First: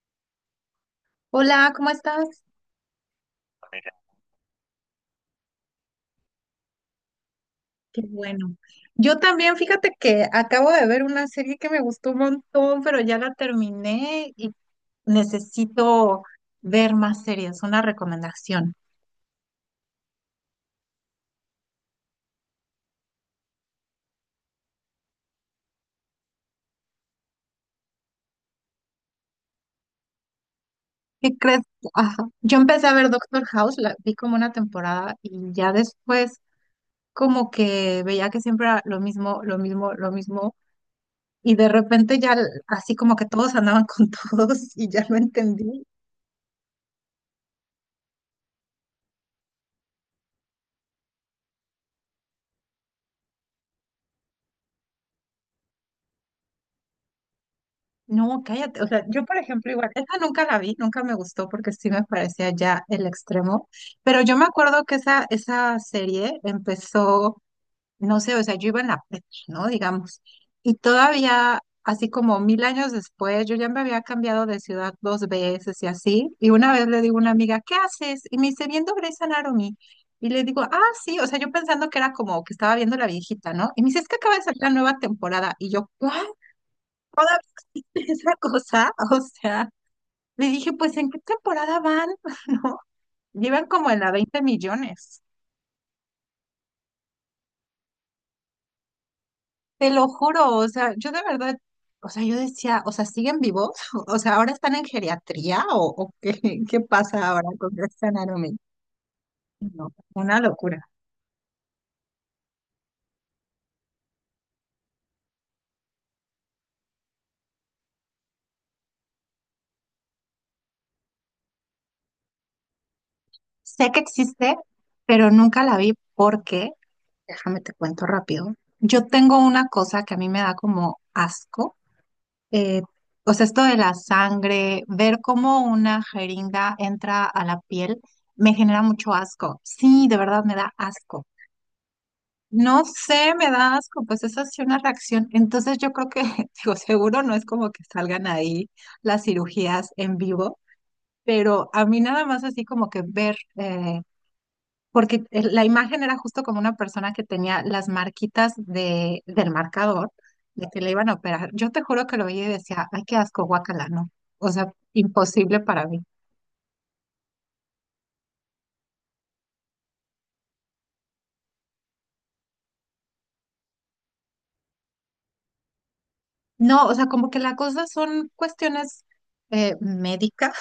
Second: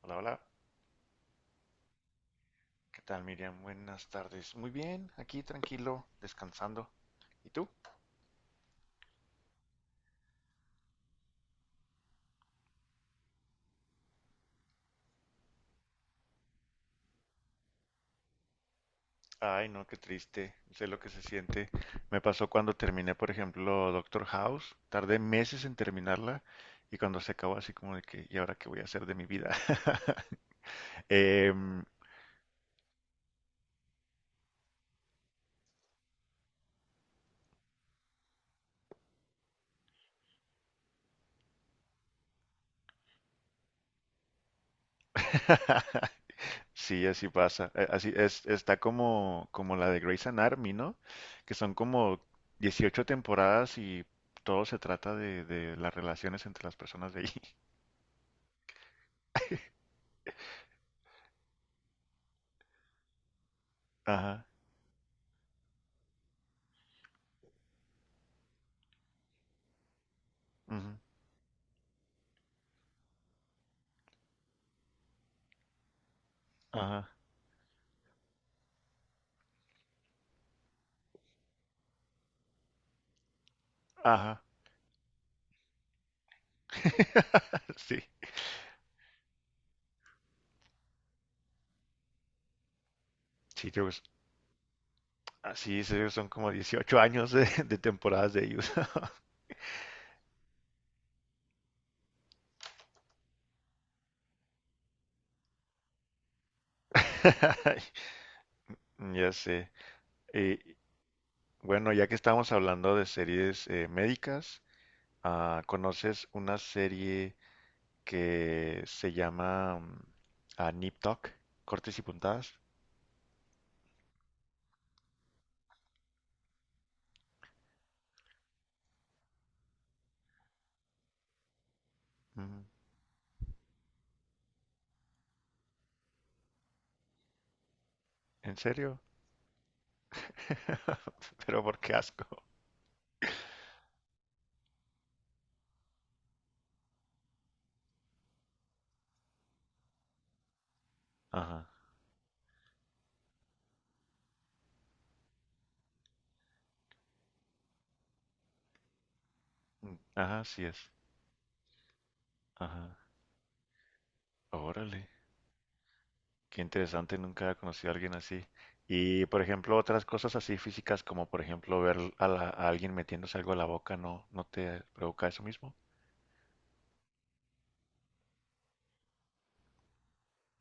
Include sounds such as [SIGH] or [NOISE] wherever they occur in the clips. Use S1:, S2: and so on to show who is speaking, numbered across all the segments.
S1: Hola, hola.
S2: Hola, ¿cómo estás?
S1: ¿Qué tal, Miriam? Buenas tardes. Muy bien, aquí tranquilo, descansando. ¿Y tú?
S2: Qué bueno. Yo también, fíjate que acabo de ver una serie que me gustó un montón, pero ya la terminé y necesito ver más series, una recomendación.
S1: Ay, no, qué triste. Sé lo que se siente. Me pasó cuando terminé, por ejemplo, Doctor House. Tardé meses en terminarla y cuando se acabó así como de que, ¿y ahora qué voy a hacer de mi vida? [LAUGHS]
S2: ¿Qué crees?
S1: Em,
S2: Ajá. Yo empecé a ver Doctor House, la vi como una temporada y ya después como que veía que siempre era lo mismo, lo mismo, lo mismo y de repente así como que todos andaban con [LAUGHS] todos y ya lo entendí.
S1: [LAUGHS] sí, así pasa. Así es, está como, como la de Grey's Anatomy, ¿no? Que son como 18 temporadas y todo se trata de las relaciones entre las personas de ahí.
S2: No, cállate. O sea, yo, por ejemplo, igual, esa nunca la vi, nunca me gustó porque sí me parecía ya el extremo. Pero yo me
S1: Ajá,
S2: acuerdo que esa serie empezó, no sé, o sea, yo iba en la prepa, ¿no? Digamos. Y
S1: ujú,
S2: todavía, así como mil años después, yo ya me había cambiado de ciudad dos veces y así. Y una vez le
S1: ajá,
S2: digo a una amiga, ¿qué haces? Y me dice, viendo Grey's Anatomy. Y le digo, ah, sí, o sea, yo pensando que era como que estaba viendo la viejita, ¿no? Y me dice, es que acaba de
S1: ajá.
S2: salir la nueva temporada. Y yo, ¿cuál?
S1: [LAUGHS]
S2: [LAUGHS]
S1: Sí,
S2: esa cosa, o sea, le dije, pues, ¿en qué temporada van? [LAUGHS] ¿No? Llevan
S1: sí, creo
S2: como
S1: que
S2: en
S1: es-
S2: la 20 millones.
S1: así es, son como 18 años de temporadas de ellos.
S2: Te lo juro, o sea, yo de verdad, o sea, yo decía, o sea, ¿siguen vivos? [LAUGHS] O sea, ¿ahora están en geriatría o qué, [LAUGHS] qué pasa ahora con
S1: [LAUGHS]
S2: Grey's Anatomy?
S1: Ya sé.
S2: No, una
S1: Eh,
S2: locura.
S1: bueno, ya que estamos hablando de series médicas, ah, ¿conoces una serie que se llama ah, Nip Tuck? ¿Cortes y puntadas?
S2: Sé que existe, pero nunca la vi porque, déjame te cuento rápido, yo tengo una cosa que a mí me da como asco,
S1: Mm.
S2: eh, o sea, esto de la sangre, ver cómo una jeringa entra a la piel, me
S1: ¿En
S2: genera
S1: serio?
S2: mucho asco. Sí, de verdad me da
S1: [LAUGHS]
S2: asco.
S1: Pero por qué asco.
S2: No sé, me da asco, pues esa es una reacción. Entonces yo creo que, [LAUGHS] digo, seguro no es como que salgan ahí las cirugías en vivo,
S1: Ajá,
S2: pero a mí nada más así como que ver, porque la imagen era justo como una persona que tenía las marquitas de, del
S1: mm,
S2: marcador
S1: ajá, sí
S2: de
S1: es.
S2: que le iban a operar. Yo te juro que lo veía y
S1: Ajá,
S2: decía, ay, qué asco, guácala, no. O sea,
S1: órale.
S2: imposible para mí.
S1: Qué interesante, nunca había conocido a alguien así. Y por ejemplo, otras cosas así físicas, como por ejemplo ver a, a alguien metiéndose algo a la boca, ¿no, no te provoca eso mismo?
S2: No, o sea, como que la cosa son cuestiones médicas.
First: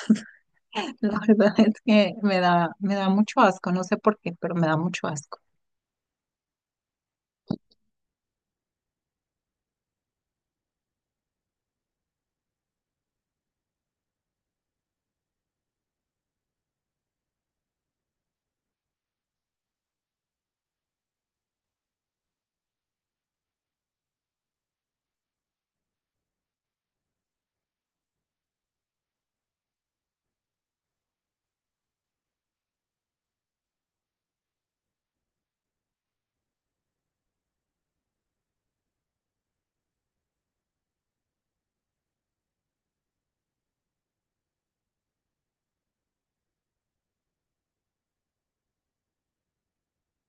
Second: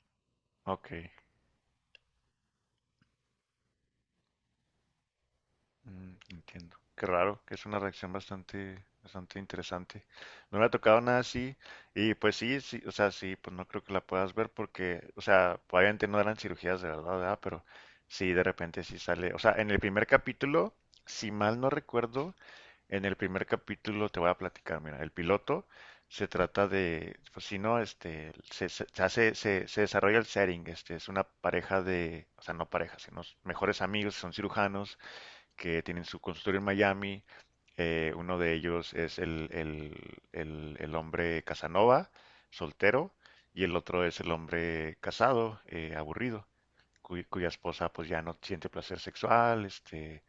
S1: Ok,
S2: [LAUGHS] La verdad es que me da mucho asco, no sé por qué, pero me da mucho asco.
S1: mm, entiendo. Qué raro, que es una reacción bastante, bastante interesante. No me ha tocado nada así, y pues sí, sí, o sea, sí, pues no creo que la puedas ver porque, o sea, obviamente no eran cirugías de verdad, ¿verdad? Pero sí, de repente sí sale. O sea, en el primer capítulo, si mal no recuerdo, en el primer capítulo te voy a platicar, mira, el piloto se trata de, pues si no, este, se desarrolla el setting, este, es una pareja de, o sea, no pareja, sino mejores amigos, son cirujanos que tienen su consultorio en Miami, uno de ellos es el hombre Casanova, soltero, y el otro es el hombre casado, aburrido cuya esposa pues ya no siente placer sexual, este,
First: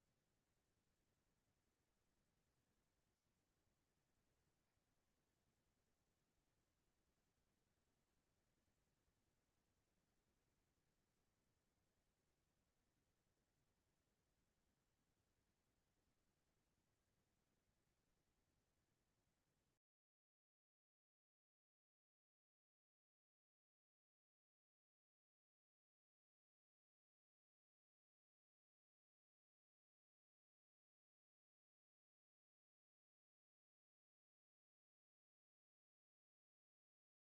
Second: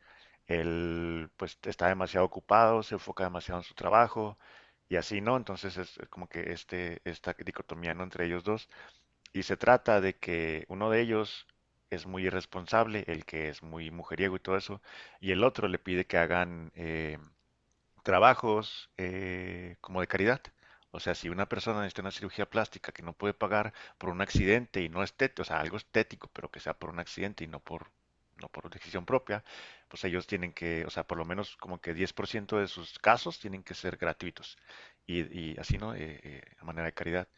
S1: él pues está demasiado ocupado, se enfoca demasiado en su trabajo y así, ¿no? Entonces es como que este, esta dicotomía, ¿no? Entre ellos dos. Y se trata de que uno de ellos es muy irresponsable, el que es muy mujeriego y todo eso, y el otro le pide que hagan trabajos como de caridad. O sea, si una persona necesita una cirugía plástica que no puede pagar por un accidente y no estético, o sea, algo estético, pero que sea por un accidente no por decisión propia, pues ellos tienen que, o sea, por lo menos como que 10% de sus casos tienen que ser gratuitos. Y, y así, ¿no? A manera de caridad.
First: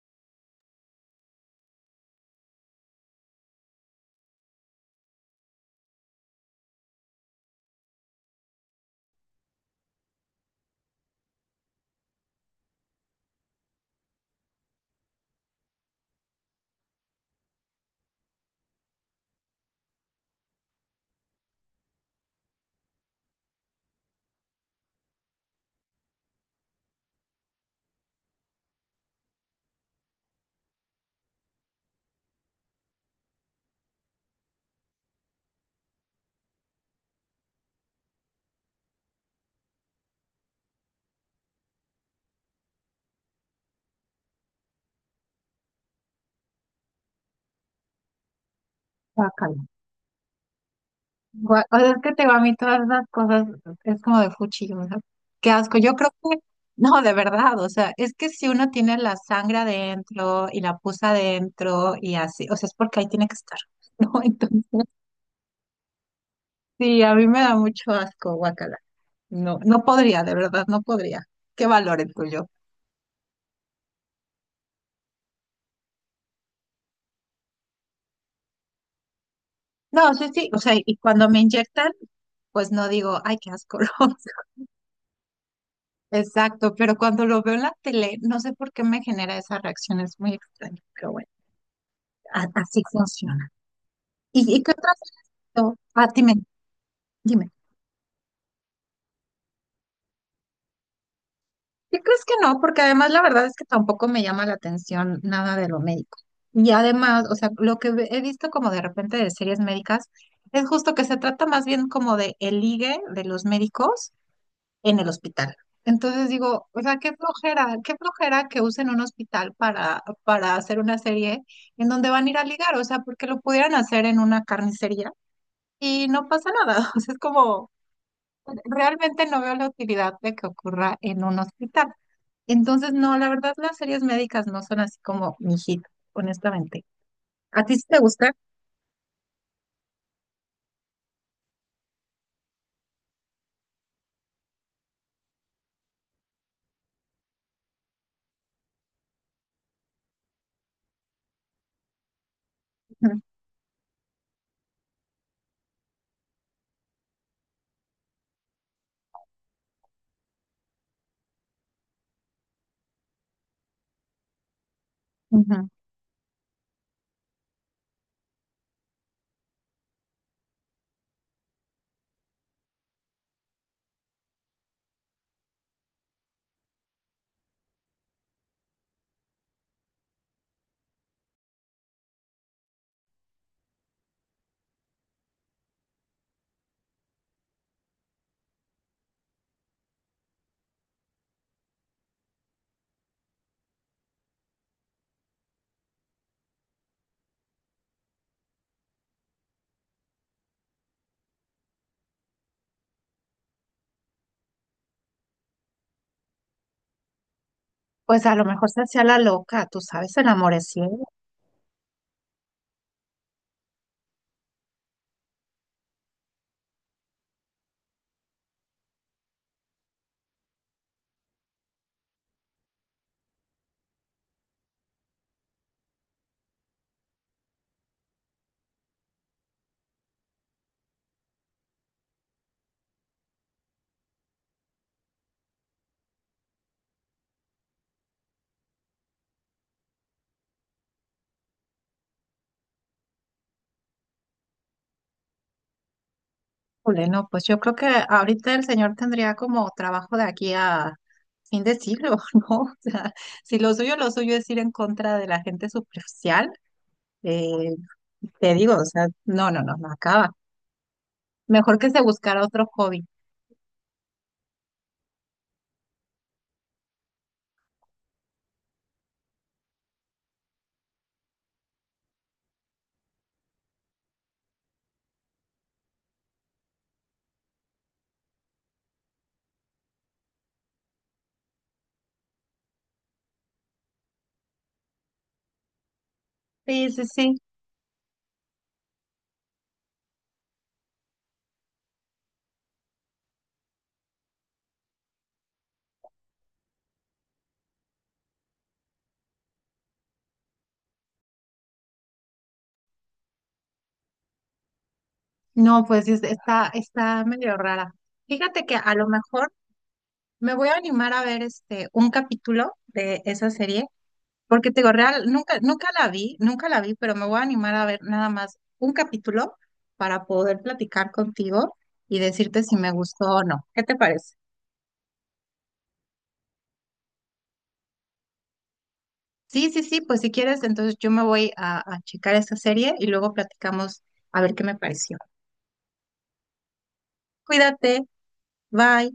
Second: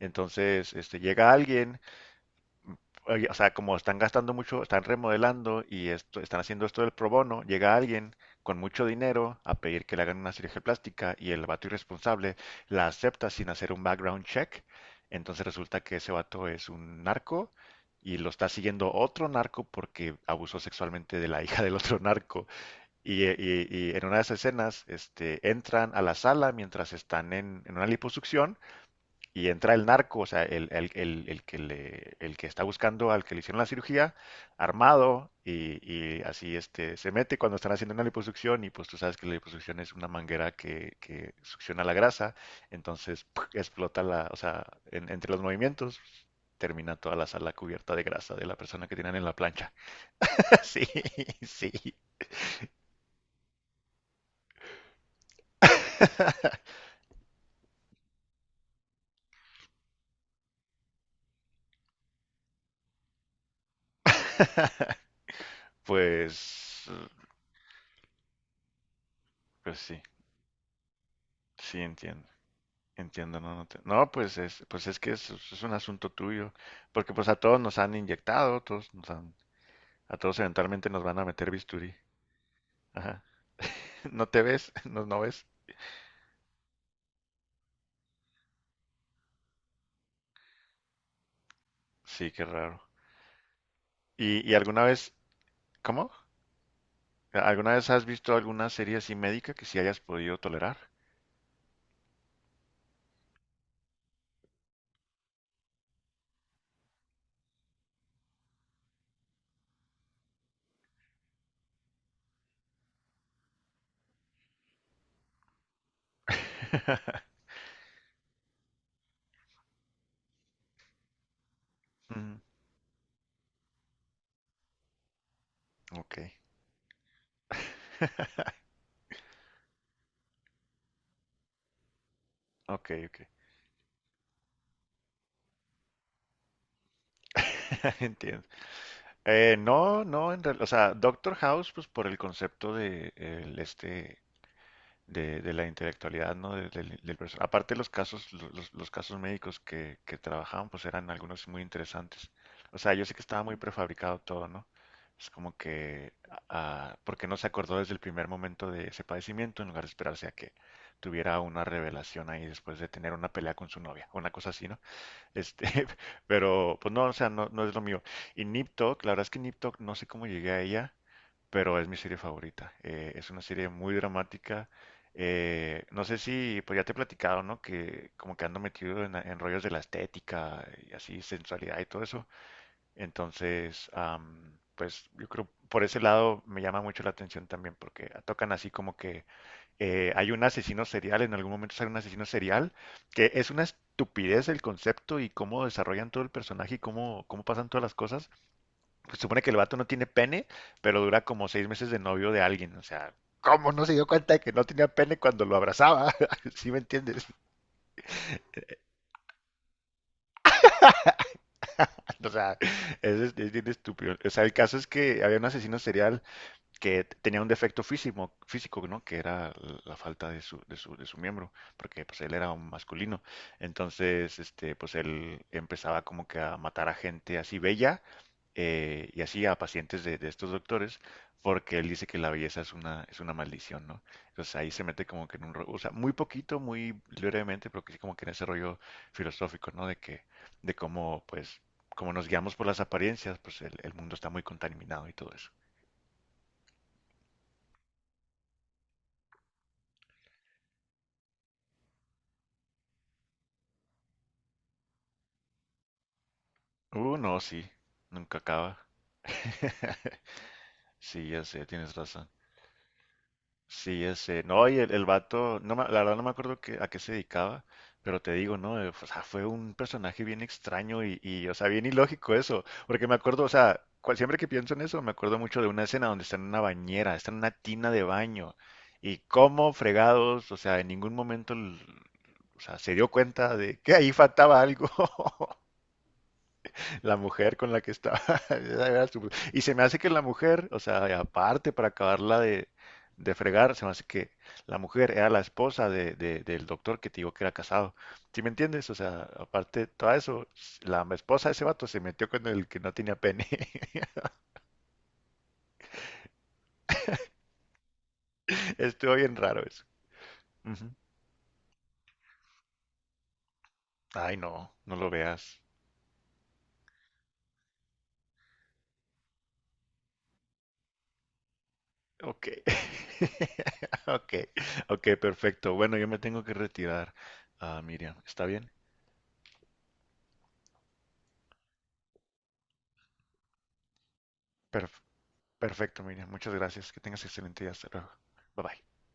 S1: Entonces, este, llega alguien oye, o sea, como están gastando mucho, están remodelando y esto, están haciendo esto del pro bono, llega alguien con mucho dinero a pedir que le hagan una cirugía plástica y el vato irresponsable la acepta sin hacer un background check. Entonces resulta que ese vato es un narco y lo está siguiendo otro narco porque abusó sexualmente de la [LAUGHS] hija del otro narco. Y, y en una de esas escenas, este, entran a la sala mientras están en una liposucción y entra el narco, o sea, el que el que está buscando al que le hicieron la cirugía, armado, y así este, se mete cuando están haciendo una liposucción, y pues tú sabes que la liposucción es una manguera que succiona la grasa, entonces ¡puc! Explota la, o sea, entre los movimientos termina toda la sala cubierta de grasa de la persona que tienen en la
S2: Guácala.
S1: plancha. [LAUGHS] Sí, sí.
S2: O sea, es que te digo, a mí todas esas cosas es como de fuchi, o sea, qué asco. Yo creo que, no, de verdad, o sea, es que si uno tiene la sangre adentro y la pus adentro y así, o sea, es porque ahí tiene que estar, [LAUGHS] ¿no? Entonces,
S1: Pues,
S2: sí, a mí me da mucho asco, guacala. No,
S1: pues
S2: no
S1: sí,
S2: podría, de verdad, no podría. Qué
S1: sí
S2: valor el
S1: entiendo.
S2: tuyo.
S1: Entiendo, no, no, pues es que es un asunto tuyo, porque pues a todos nos han inyectado, todos nos han,
S2: No,
S1: a
S2: sí,
S1: todos
S2: sí, o sea,
S1: eventualmente
S2: y
S1: nos van a
S2: cuando me
S1: meter
S2: inyectan,
S1: bisturí.
S2: pues no digo,
S1: Ajá.
S2: ay, qué asco, [LAUGHS] ¿no?
S1: [LAUGHS] ¿No te ves? [LAUGHS] ¿No, no ves?
S2: Exacto, pero cuando lo veo en la tele, no sé por qué me genera esas reacciones muy extrañas, pero bueno.
S1: Sí, qué raro.
S2: Así funciona.
S1: Y
S2: Y qué
S1: alguna
S2: otras?
S1: vez,
S2: No, ah,
S1: cómo?
S2: dime, dime.
S1: ¿Alguna vez has visto alguna serie así médica que sí hayas podido tolerar?
S2: ¿Qué crees que no? Porque además la verdad es que tampoco me llama la atención nada de lo médico. Y además, o sea, lo que he visto como de repente de series médicas es justo que se trata más bien como de el ligue de los médicos en el hospital. Entonces digo, o sea,
S1: [LAUGHS]
S2: qué flojera que usen un hospital para hacer una serie en donde van a ir
S1: Mm,
S2: a ligar, o sea, porque lo pudieran hacer en una carnicería y
S1: ok,
S2: no pasa nada. [LAUGHS] O sea, es como.
S1: [LAUGHS]
S2: Realmente no veo la utilidad de que ocurra en un hospital.
S1: ok,
S2: Entonces, no,
S1: ok,
S2: la verdad, las series médicas no son así como mi hit, honestamente. ¿A ti sí te
S1: [LAUGHS]
S2: gusta?
S1: entiendo. No, o sea, Doctor House, pues por el concepto de el, este de la intelectualidad, ¿no? Aparte los casos, los casos médicos que trabajaban, pues eran algunos muy interesantes. O sea, yo sé
S2: Ujú,
S1: que estaba muy prefabricado todo, ¿no? Es como que, ah, porque no se acordó desde el primer momento de ese padecimiento en lugar de esperarse a que tuviera una revelación ahí después de tener una pelea con su novia, una cosa así, ¿no? Este,
S2: ujú.
S1: [LAUGHS] pero pues no, o sea, no, no es lo mío. Y Nip Tuck, la verdad es que Nip Tuck, no sé cómo llegué a ella, pero es mi serie favorita. Es una serie muy dramática. No sé si, pues ya te he platicado, ¿no? Que como que ando metido en rollos de la estética y así, sensualidad y todo eso. Entonces, am, pues yo creo por ese lado me llama mucho la atención también, porque tocan así como que hay un asesino serial, en algún momento sale un asesino serial, que es una estupidez el concepto y cómo desarrollan todo el personaje y cómo, cómo pasan todas las cosas, se supone que el vato no tiene pene, pero dura como seis meses de novio de alguien. O sea, ¿cómo no se dio cuenta de que no tenía pene cuando lo abrazaba? [LAUGHS] ¿Sí me entiendes? [LAUGHS]
S2: Pues a lo mejor se hacía la loca, tú sabes, el amor es ciego.
S1: O sea, es bien estúpido. O sea, el caso es que había un asesino serial que tenía un defecto físico, físico, ¿no? Que era la falta de de su miembro, porque pues él era un masculino. Entonces, este, pues él empezaba como que a matar a gente así bella, y así a pacientes de estos doctores, porque él dice que la belleza es una maldición, ¿no? Entonces ahí se mete como que en un rollo, o sea, muy poquito, muy brevemente, pero que sí como que en ese rollo filosófico, ¿no? De que, de cómo, pues, como nos guiamos por las apariencias, pues el mundo está muy contaminado y todo eso.
S2: Híjole, no, pues yo creo que ahorita el señor tendría como trabajo de aquí a fin de siglo, [LAUGHS] ¿no? O sea, si lo suyo, lo suyo es ir en contra de la gente superficial,
S1: No, sí,
S2: eh,
S1: nunca
S2: te digo,
S1: acaba.
S2: o sea, no, no, no, no
S1: [LAUGHS]
S2: acaba.
S1: Sí, ya sé,
S2: Mejor que
S1: tienes
S2: se
S1: razón.
S2: buscara otro hobby.
S1: Sí, ya sé. No, y el vato, la verdad no me acuerdo a qué se dedicaba, pero te digo, ¿no? O sea, fue un personaje bien extraño y, o sea, bien ilógico eso. Porque me acuerdo, o sea, siempre que pienso en eso, me acuerdo mucho de una escena donde está en una bañera, está en una tina de baño. Y cómo fregados, o sea, en ningún momento, o sea, se dio cuenta de que ahí faltaba algo. [LAUGHS]
S2: Sí, sí,
S1: La
S2: sí.
S1: mujer con la que estaba. [LAUGHS] Y se me hace que la mujer, o sea, y aparte para acabarla de fregar, se me hace que la mujer era la esposa del doctor que te digo que era casado. ¿Sí me entiendes? O sea, aparte de todo eso, la esposa de ese vato se metió con el que no tenía pene. [LAUGHS]
S2: No, pues está, está medio rara. Fíjate que a lo
S1: Estuvo bien
S2: mejor
S1: raro eso.
S2: me voy a
S1: Ujú.
S2: animar a ver este un capítulo de esa serie,
S1: Ay,
S2: porque
S1: no,
S2: te digo,
S1: no lo
S2: real, nunca,
S1: veas.
S2: nunca la vi, nunca la vi, pero me voy a animar a ver nada más un capítulo para poder platicar contigo y
S1: Ok.
S2: decirte si me gustó o no. ¿Qué te
S1: [LAUGHS] Ok,
S2: parece?
S1: ok, perfecto. Bueno, yo me tengo que retirar, ah, Miriam. ¿Está bien?
S2: Sí, sí, sí, pues si quieres, entonces yo me voy a checar esa serie y luego platicamos a ver qué me
S1: Perfecto.
S2: pareció.
S1: Perfecto, Miriam. Muchas gracias. Que tengas excelente día. Hasta
S2: Cuídate,
S1: luego. Bye bye.
S2: bye.